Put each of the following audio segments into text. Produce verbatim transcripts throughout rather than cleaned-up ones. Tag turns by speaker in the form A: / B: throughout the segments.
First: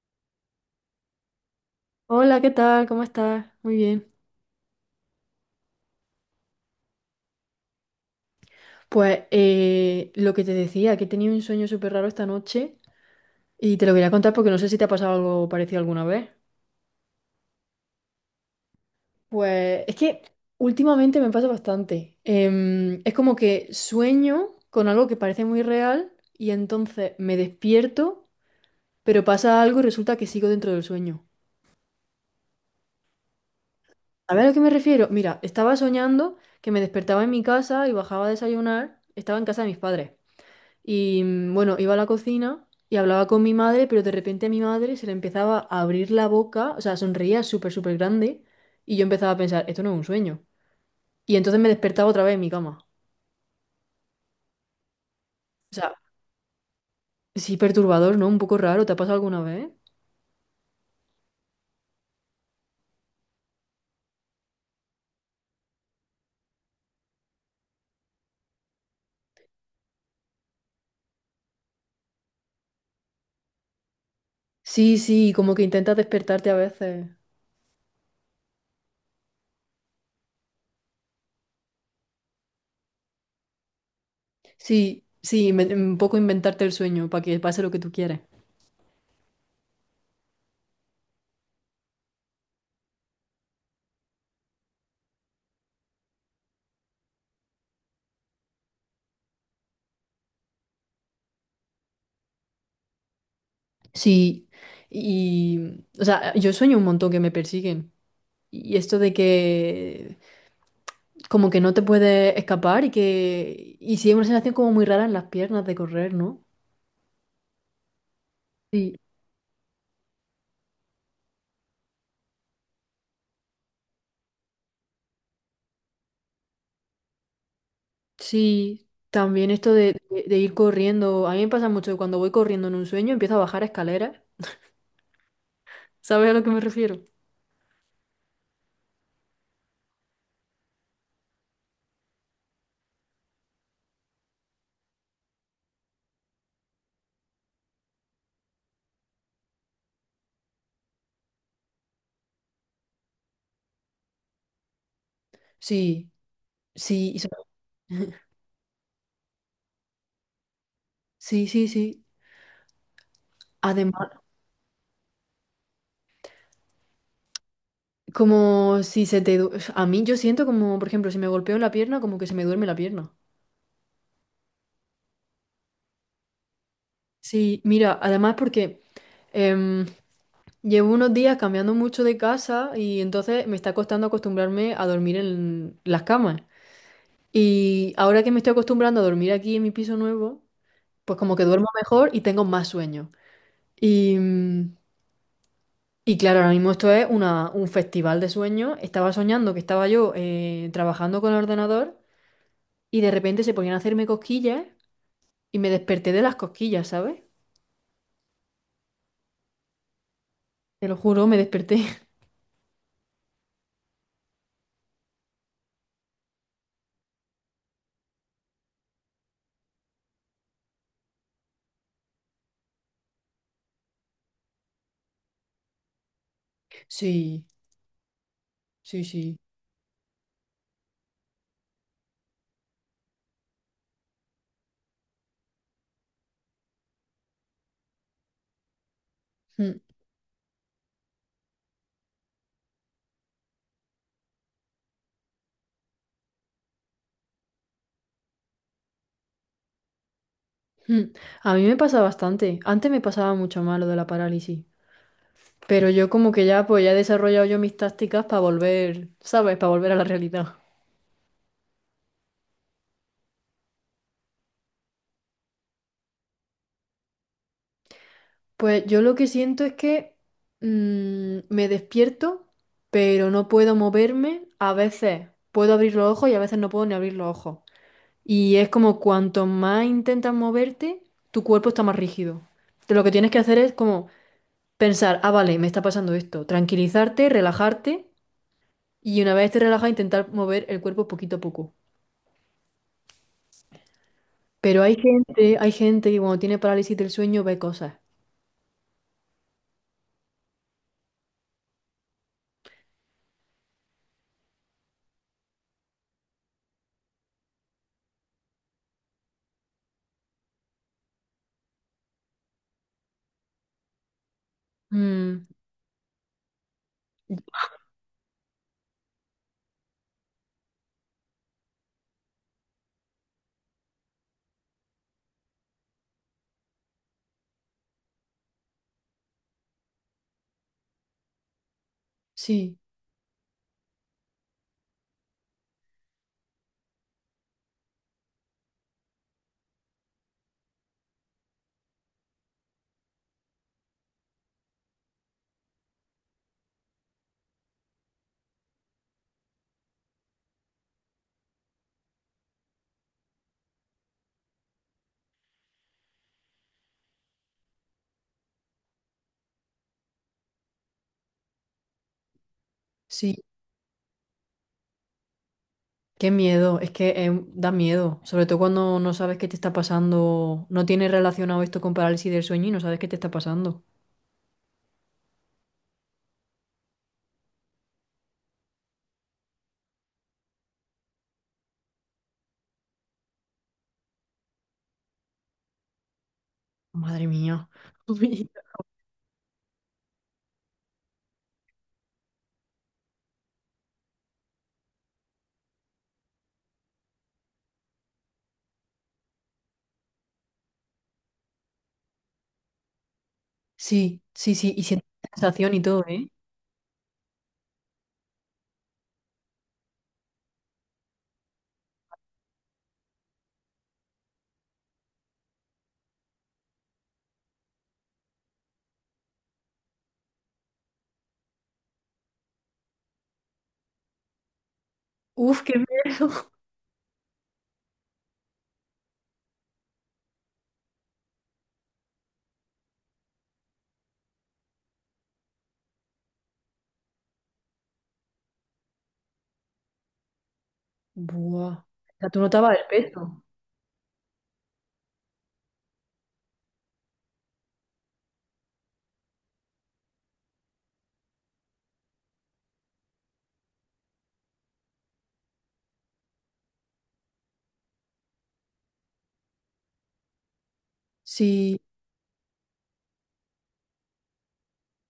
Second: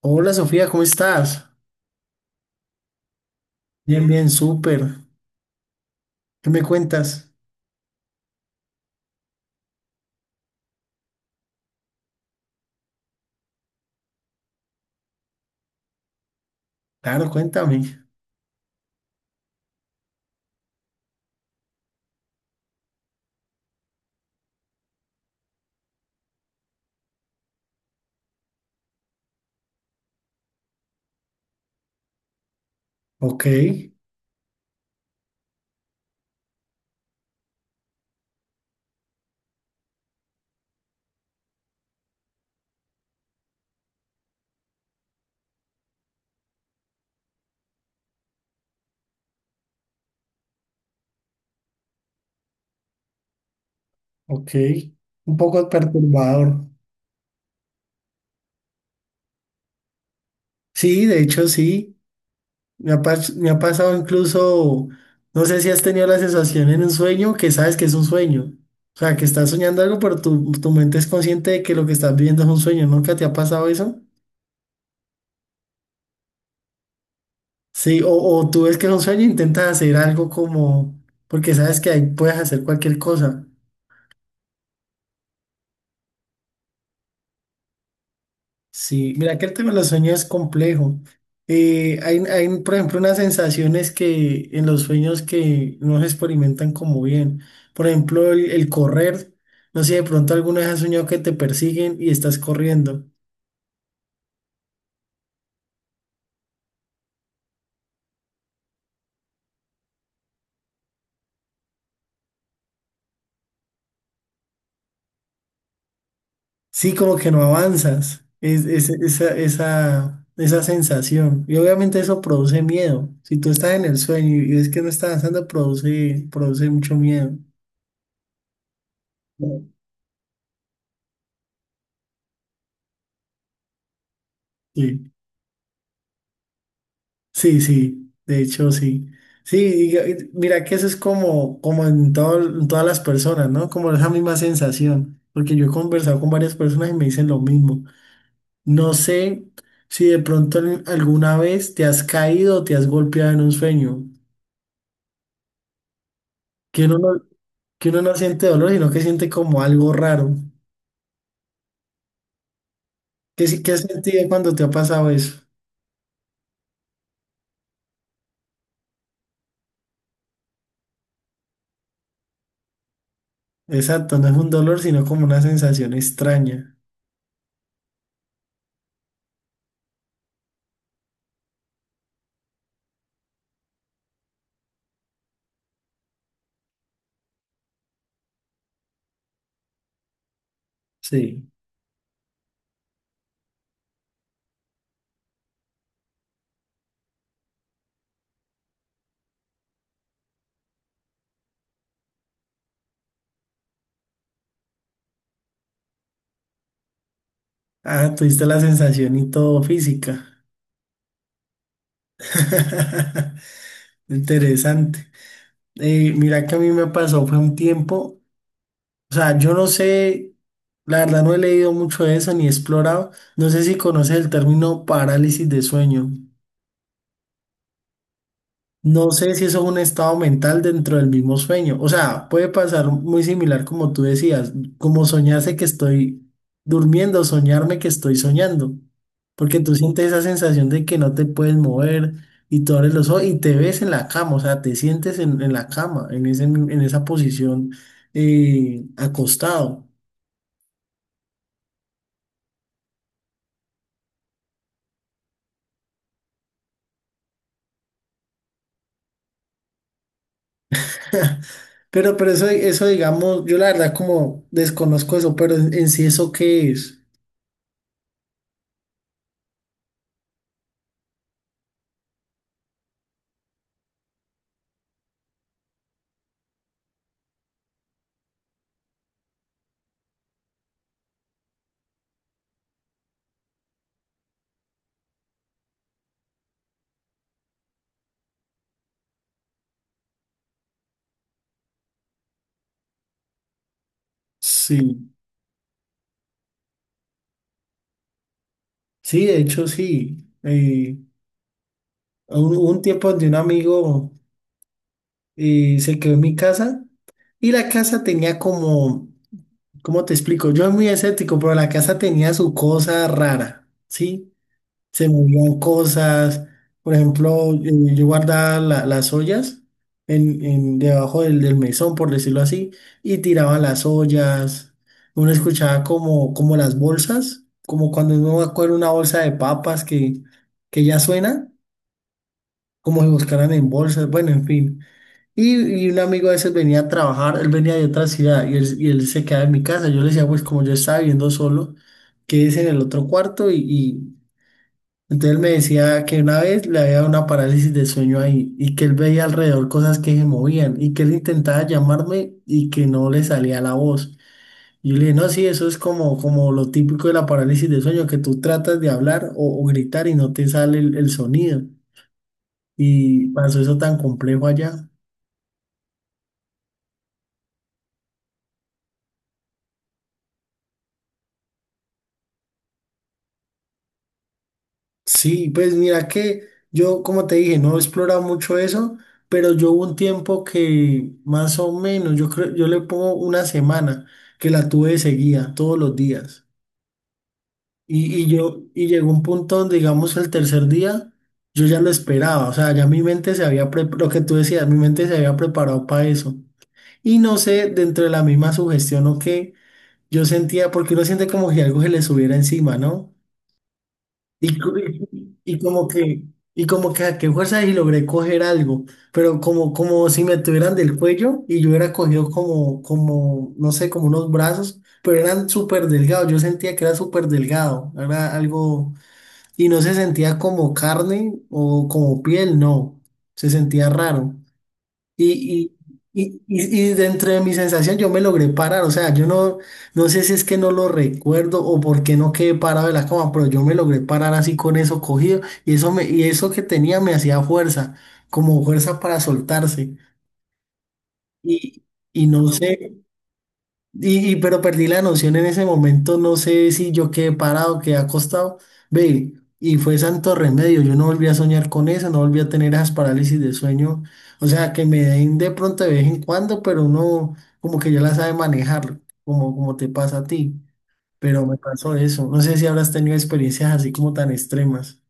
A: Hola Sofía, ¿cómo estás?
B: Hola, ¿qué tal? ¿Cómo estás? Muy
A: Bien,
B: bien.
A: bien, súper. ¿Qué me cuentas?
B: Pues eh, lo que te decía, que he tenido un sueño súper raro esta noche y te lo quería contar porque no sé si te ha pasado algo parecido alguna vez.
A: Claro, cuéntame.
B: Pues es que últimamente me pasa bastante. Em, es como que sueño con algo que parece muy real y entonces me despierto, pero pasa algo y resulta que sigo dentro del sueño.
A: Ok,
B: A ver a lo que me refiero. Mira, estaba soñando que me despertaba en mi casa y bajaba a desayunar. Estaba en casa de mis padres. Y mm, bueno, iba a la cocina y hablaba con mi madre, pero de repente a mi madre se le empezaba a abrir la boca, o sea, sonreía súper, súper grande y yo empezaba a pensar, esto no es un sueño. Y entonces me despertaba otra vez en mi cama.
A: ok. Un poco
B: O sea,
A: perturbador.
B: sí, perturbador, ¿no? Un poco raro, ¿te ha pasado alguna vez?
A: Sí, de hecho sí. Me ha, pas- me ha pasado incluso, no sé si has tenido la sensación en un sueño que sabes que es un sueño. O sea, que estás soñando algo, pero tu, tu mente es consciente de que lo que estás viviendo es un sueño. ¿Nunca te ha pasado eso?
B: Sí, sí, como que intentas despertarte a veces.
A: Sí, o, o tú ves que es un sueño e intentas hacer algo como, porque sabes que ahí puedes hacer cualquier cosa.
B: Sí, sí, inven- un poco inventarte el sueño para que pase lo que tú quieres.
A: Sí, mira que el tema de los sueños es complejo. Eh, hay, hay, por ejemplo, unas sensaciones que en los sueños que no se experimentan como bien. Por ejemplo, el, el correr. No sé si de pronto alguna vez has soñado que te persiguen y estás corriendo.
B: Sí, y, o sea, yo sueño un montón que me persiguen. Y esto de que como que no te puedes escapar y que y sí es una sensación como muy rara en las piernas de correr, ¿no?
A: Sí, como que no avanzas. Es, es-
B: Sí.
A: esa, esa, esa sensación. Y obviamente eso produce miedo. Si tú estás en el sueño y ves que no estás avanzando, produce, produce mucho miedo.
B: Sí, también esto de, de- de ir corriendo, a mí me pasa mucho que cuando voy corriendo en un sueño empiezo a bajar escaleras.
A: Sí.
B: ¿Sabes a lo que me refiero?
A: Sí, sí, de hecho sí. Sí, y- y mira que eso es como, como en, todo, en todas las personas, ¿no? Como esa misma sensación, porque yo he conversado con varias personas y me dicen lo mismo. No sé si de pronto en- alguna vez te has caído o te has golpeado en un sueño,
B: Sí,
A: que uno
B: sí, y
A: no,
B: so-
A: que uno no siente dolor, sino que siente como algo raro.
B: sí, sí, sí.
A: ¿Qué, si- ¿qué has
B: Además,
A: sentido cuando te ha pasado eso?
B: como si se te... du- A mí yo siento como, por ejemplo, si me golpeo en la pierna, como que se me duerme la pierna.
A: Exacto, no es un dolor, sino como una sensación extraña.
B: Sí, mira, además porque... em, llevo unos días cambiando mucho de casa y entonces me está costando acostumbrarme a dormir en las camas. Y ahora que me estoy acostumbrando a dormir aquí en mi piso nuevo, pues como que
A: Sí.
B: duermo mejor y tengo más sueño. Y, mm, y claro, ahora mismo esto es una- un festival de sueños. Estaba soñando que estaba yo eh, trabajando con el ordenador y de repente se ponían a hacerme cosquillas y me desperté de las cosquillas, ¿sabes?
A: Ah, tuviste la sensación y todo física.
B: Te lo juro, me desperté.
A: Interesante. Eh, mira que a mí me pasó, fue un tiempo, o sea, yo no sé, la verdad no he leído mucho de eso ni he explorado, no sé si conoces el término parálisis de sueño.
B: Sí, sí,
A: No sé
B: sí.
A: si eso es un estado mental dentro del mismo sueño. O sea, puede pasar muy similar como tú decías, como soñarse que estoy durmiendo, soñarme que estoy soñando. Porque tú
B: Mm.
A: sientes esa sensación de que no te puedes mover y tú abres los ojos y te ves en la cama, o sea, te sientes en, en la cama, en ese, en esa posición eh, acostado.
B: Mm, a mí me pasa bastante. Antes me pasaba mucho más lo de la parálisis. Pero yo como que ya, pues ya he desarrollado yo mis tácticas para volver, ¿sabes? Para volver a la realidad.
A: Pero, pero eso, eso, digamos, yo la verdad como desconozco eso, pero en, en sí eso qué es.
B: Pues yo lo que siento es que mm, me despierto, pero no puedo moverme. A veces puedo abrir los ojos y a veces no puedo ni abrir los ojos. Y es como cuanto más intentas moverte, tu cuerpo está más rígido. Entonces, lo que tienes que hacer es como pensar, ah, vale, me está pasando esto. Tranquilizarte, relajarte y una vez esté relajada intentar mover el cuerpo poquito a poco. Pero hay
A: Sí,
B: gente, hay gente que cuando tiene parálisis del sueño ve cosas.
A: sí, de hecho sí. Eh, un, un tiempo donde un amigo eh, se quedó en mi casa y la casa tenía como, ¿cómo te explico? Yo soy muy escéptico, pero la casa tenía su cosa rara, ¿sí? Se
B: Mm,
A: movían cosas, por ejemplo, eh, yo guardaba la- las ollas en, en- debajo del, del mesón, por decirlo así, y tiraba las ollas, uno escuchaba como, como las bolsas, como cuando uno va a coger una bolsa de papas que, que ya suena
B: sí,
A: como si buscaran en bolsas, bueno, en fin. Y, y un amigo a veces venía a trabajar, él venía de otra ciudad y él, y él se quedaba en mi casa. Yo le decía, pues como yo estaba viviendo solo, quédese en el otro cuarto y, y- entonces él me decía que una vez le había dado una parálisis de sueño ahí y que él veía alrededor cosas que se movían y que él intentaba llamarme y que no le salía la voz. Y yo le dije, no, sí, eso es como, como lo típico de la parálisis de sueño, que tú tratas de hablar o, o gritar y no te sale el, el sonido. Y
B: sí.
A: pasó eso tan complejo allá.
B: Qué miedo, es que eh, da miedo, sobre todo cuando no sabes qué te está pasando, no tienes relacionado esto con parálisis del sueño y no sabes qué te está pasando.
A: Sí, pues mira que yo, como te dije, no he explorado mucho eso, pero yo hubo un tiempo que más o menos, yo creo, yo le pongo una semana que la tuve de seguida todos los días.
B: Madre mía.
A: Y, y yo, y llegó un punto donde, digamos, el tercer día, yo ya lo esperaba, o sea, ya mi mente se había, pre- lo que tú decías, mi mente se había preparado para eso. Y no sé, dentro de la misma sugestión o qué, yo sentía, porque uno siente como si algo se le subiera encima, ¿no?
B: Sí, sí,
A: Y,
B: sí,
A: co-
B: y sientes
A: y, y
B: sensación y
A: como
B: todo,
A: que,
B: ¿eh?
A: y como que a qué fuerza y logré coger algo, pero como, como si me tuvieran del cuello y yo hubiera cogido como, como, no sé, como unos brazos, pero eran súper delgados, yo sentía que era súper delgado, era algo, y no se sentía como carne o como piel, no, se sentía raro.
B: Uf,
A: Y,
B: qué
A: y, y,
B: miedo.
A: y- y dentro de mi sensación yo me logré parar, o sea, yo no, no sé si es que no lo recuerdo o por qué no quedé parado de la cama, pero yo me logré parar así con eso cogido y eso, me, y eso que tenía me hacía fuerza, como fuerza para soltarse.
B: Buah.
A: Y,
B: O
A: y
B: sea, tú
A: no
B: notabas el
A: sé,
B: peso.
A: y, y- pero perdí la noción en ese momento, no sé si yo quedé parado, quedé acostado, ve, y fue santo remedio, yo no volví a soñar con eso, no volví a tener esas parálisis de sueño, o sea, que me den de pronto de vez en cuando, pero uno como que ya la sabe manejar, como, como te pasa a ti, pero me
B: Sí.
A: pasó eso, no sé si habrás tenido experiencias así como tan extremas.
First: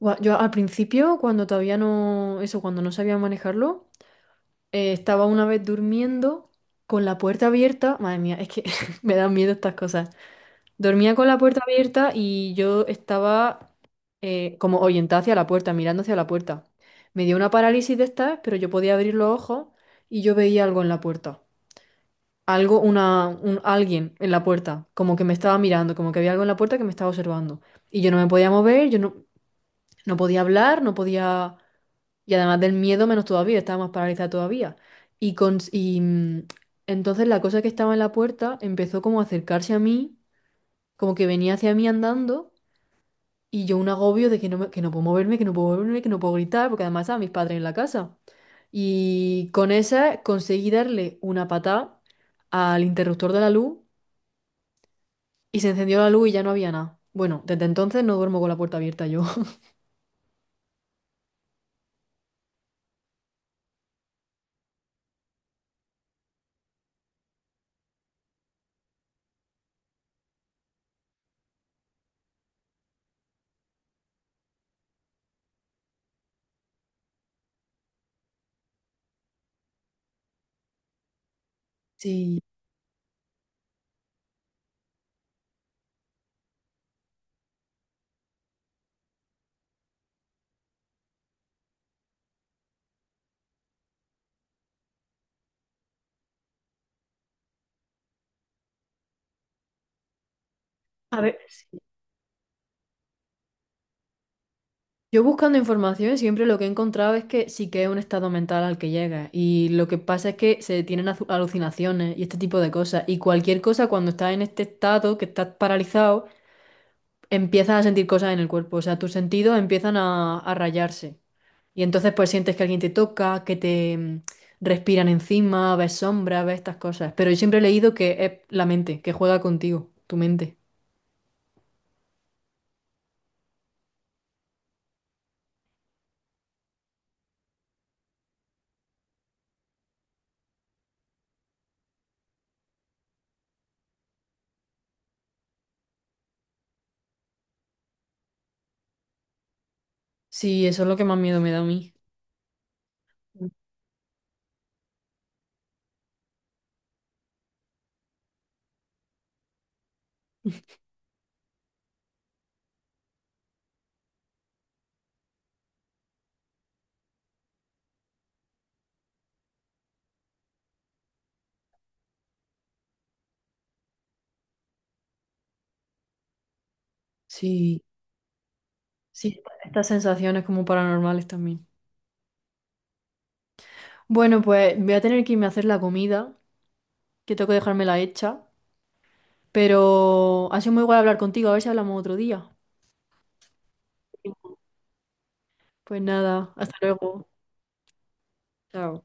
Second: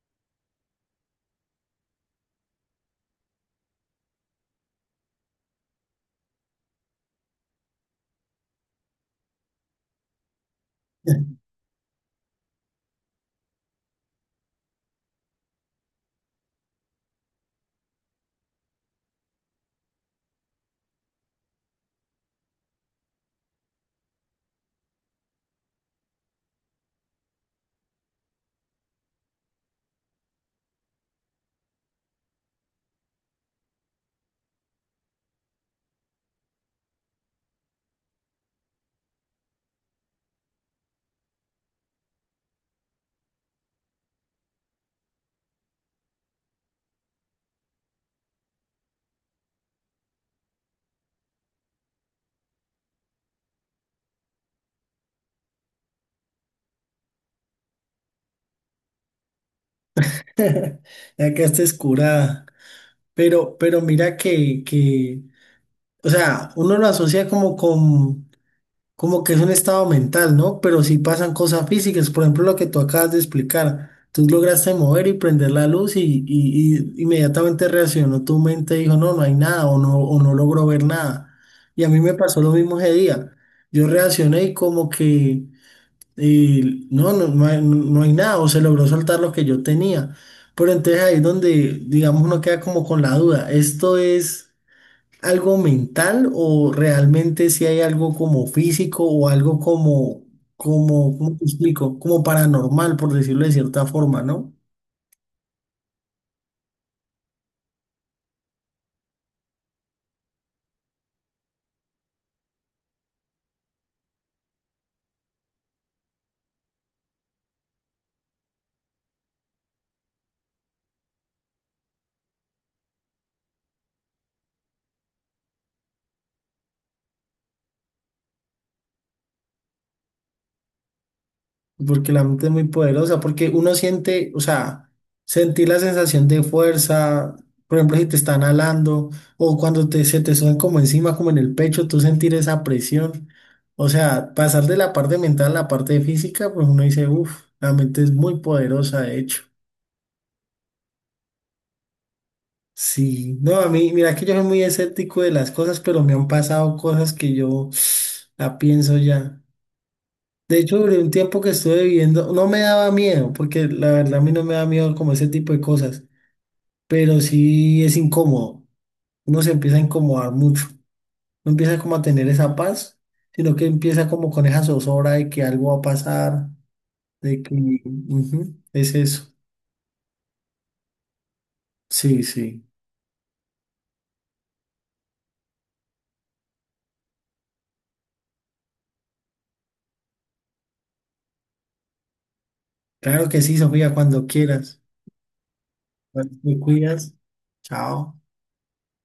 B: Buah, yo al principio, cuando todavía no, eso, cuando no sabía manejarlo, Eh, estaba una vez durmiendo con la puerta abierta. Madre mía, es que me dan miedo estas cosas. Dormía con la puerta abierta y yo estaba eh, como orientada hacia la puerta, mirando hacia la puerta. Me dio una parálisis de estas, pero yo podía abrir los ojos y yo veía algo en la puerta. Algo, una, un, alguien en la puerta, como que me estaba mirando, como que había algo en la puerta que me estaba observando. Y yo no me podía mover, yo no, no podía hablar, no podía. Y además del miedo, menos todavía, estaba más paralizada todavía. Y, con, y mm, entonces la cosa que estaba en la puerta empezó como a acercarse a mí, como que venía hacia mí andando, y yo un agobio de que no, me- que no puedo moverme, que no puedo moverme, que no puedo gritar, porque además estaban mis padres en la casa. Y con esa conseguí darle una patada al interruptor de la luz y se encendió la luz y ya no había nada. Bueno, desde entonces no duermo con la puerta abierta yo.
A: Ya quedaste escurada, pero, pero mira que, que, o sea, uno lo asocia como con... como que es un estado mental, ¿no? Pero sí pasan cosas físicas, por ejemplo, lo que tú acabas de explicar. Tú lograste mover y prender la luz y, y- y inmediatamente reaccionó tu mente y dijo, no, no hay nada o no, o no logro ver nada. Y a mí me
B: Sí.
A: pasó lo mismo ese día. Yo reaccioné y como que eh, no, no, no hay, no hay nada o se logró soltar lo que yo tenía. Pero entonces ahí es donde, digamos, uno queda como con la duda. Esto es algo mental o realmente si hay algo como físico o algo como, como,
B: A
A: ¿cómo
B: ver.
A: te explico? Como paranormal, por decirlo de cierta forma, ¿no?
B: Yo buscando información siempre lo que he encontrado es que sí que es un estado mental al que llega y lo que pasa es que se tienen azu- alucinaciones y este tipo de cosas y cualquier cosa cuando estás en este estado que estás paralizado empiezas a sentir cosas en el cuerpo, o sea, tus sentidos empiezan a, a rayarse y entonces pues sientes que alguien te toca, que te mm, respiran encima, ves sombras, ves estas cosas, pero yo siempre he leído que es la mente, que juega contigo, tu mente.
A: Porque la mente es muy poderosa, porque uno siente, o sea, sentir la sensación de fuerza, por ejemplo, si te están alando o cuando te, se te suben como encima, como en el pecho, tú sentir esa presión. O sea, pasar de la parte mental a la parte física, pues uno dice, uff, la mente es muy poderosa, de hecho.
B: Sí, eso es lo que más miedo me da a mí.
A: Sí, no, a mí, mira que yo soy muy escéptico de las cosas, pero me han pasado cosas que yo la pienso ya. De hecho, durante un tiempo que estuve viviendo, no me daba miedo, porque la verdad a mí no me da miedo como ese tipo de cosas, pero sí es incómodo. Uno se empieza a incomodar mucho, no empieza como a tener esa paz, sino que empieza como con esa zozobra de que algo va a pasar, de que
B: Sí.
A: ujú, es eso.
B: Sí, estas sensaciones como paranormales también.
A: Sí, sí.
B: Bueno, pues voy a tener que irme a hacer la comida, que tengo que dejármela hecha, pero ha sido muy guay hablar contigo, a ver si hablamos otro día.
A: Claro que sí, Sofía, cuando quieras.
B: Pues nada,
A: Te
B: hasta
A: cuidas.
B: luego.
A: Chao.
B: Chao.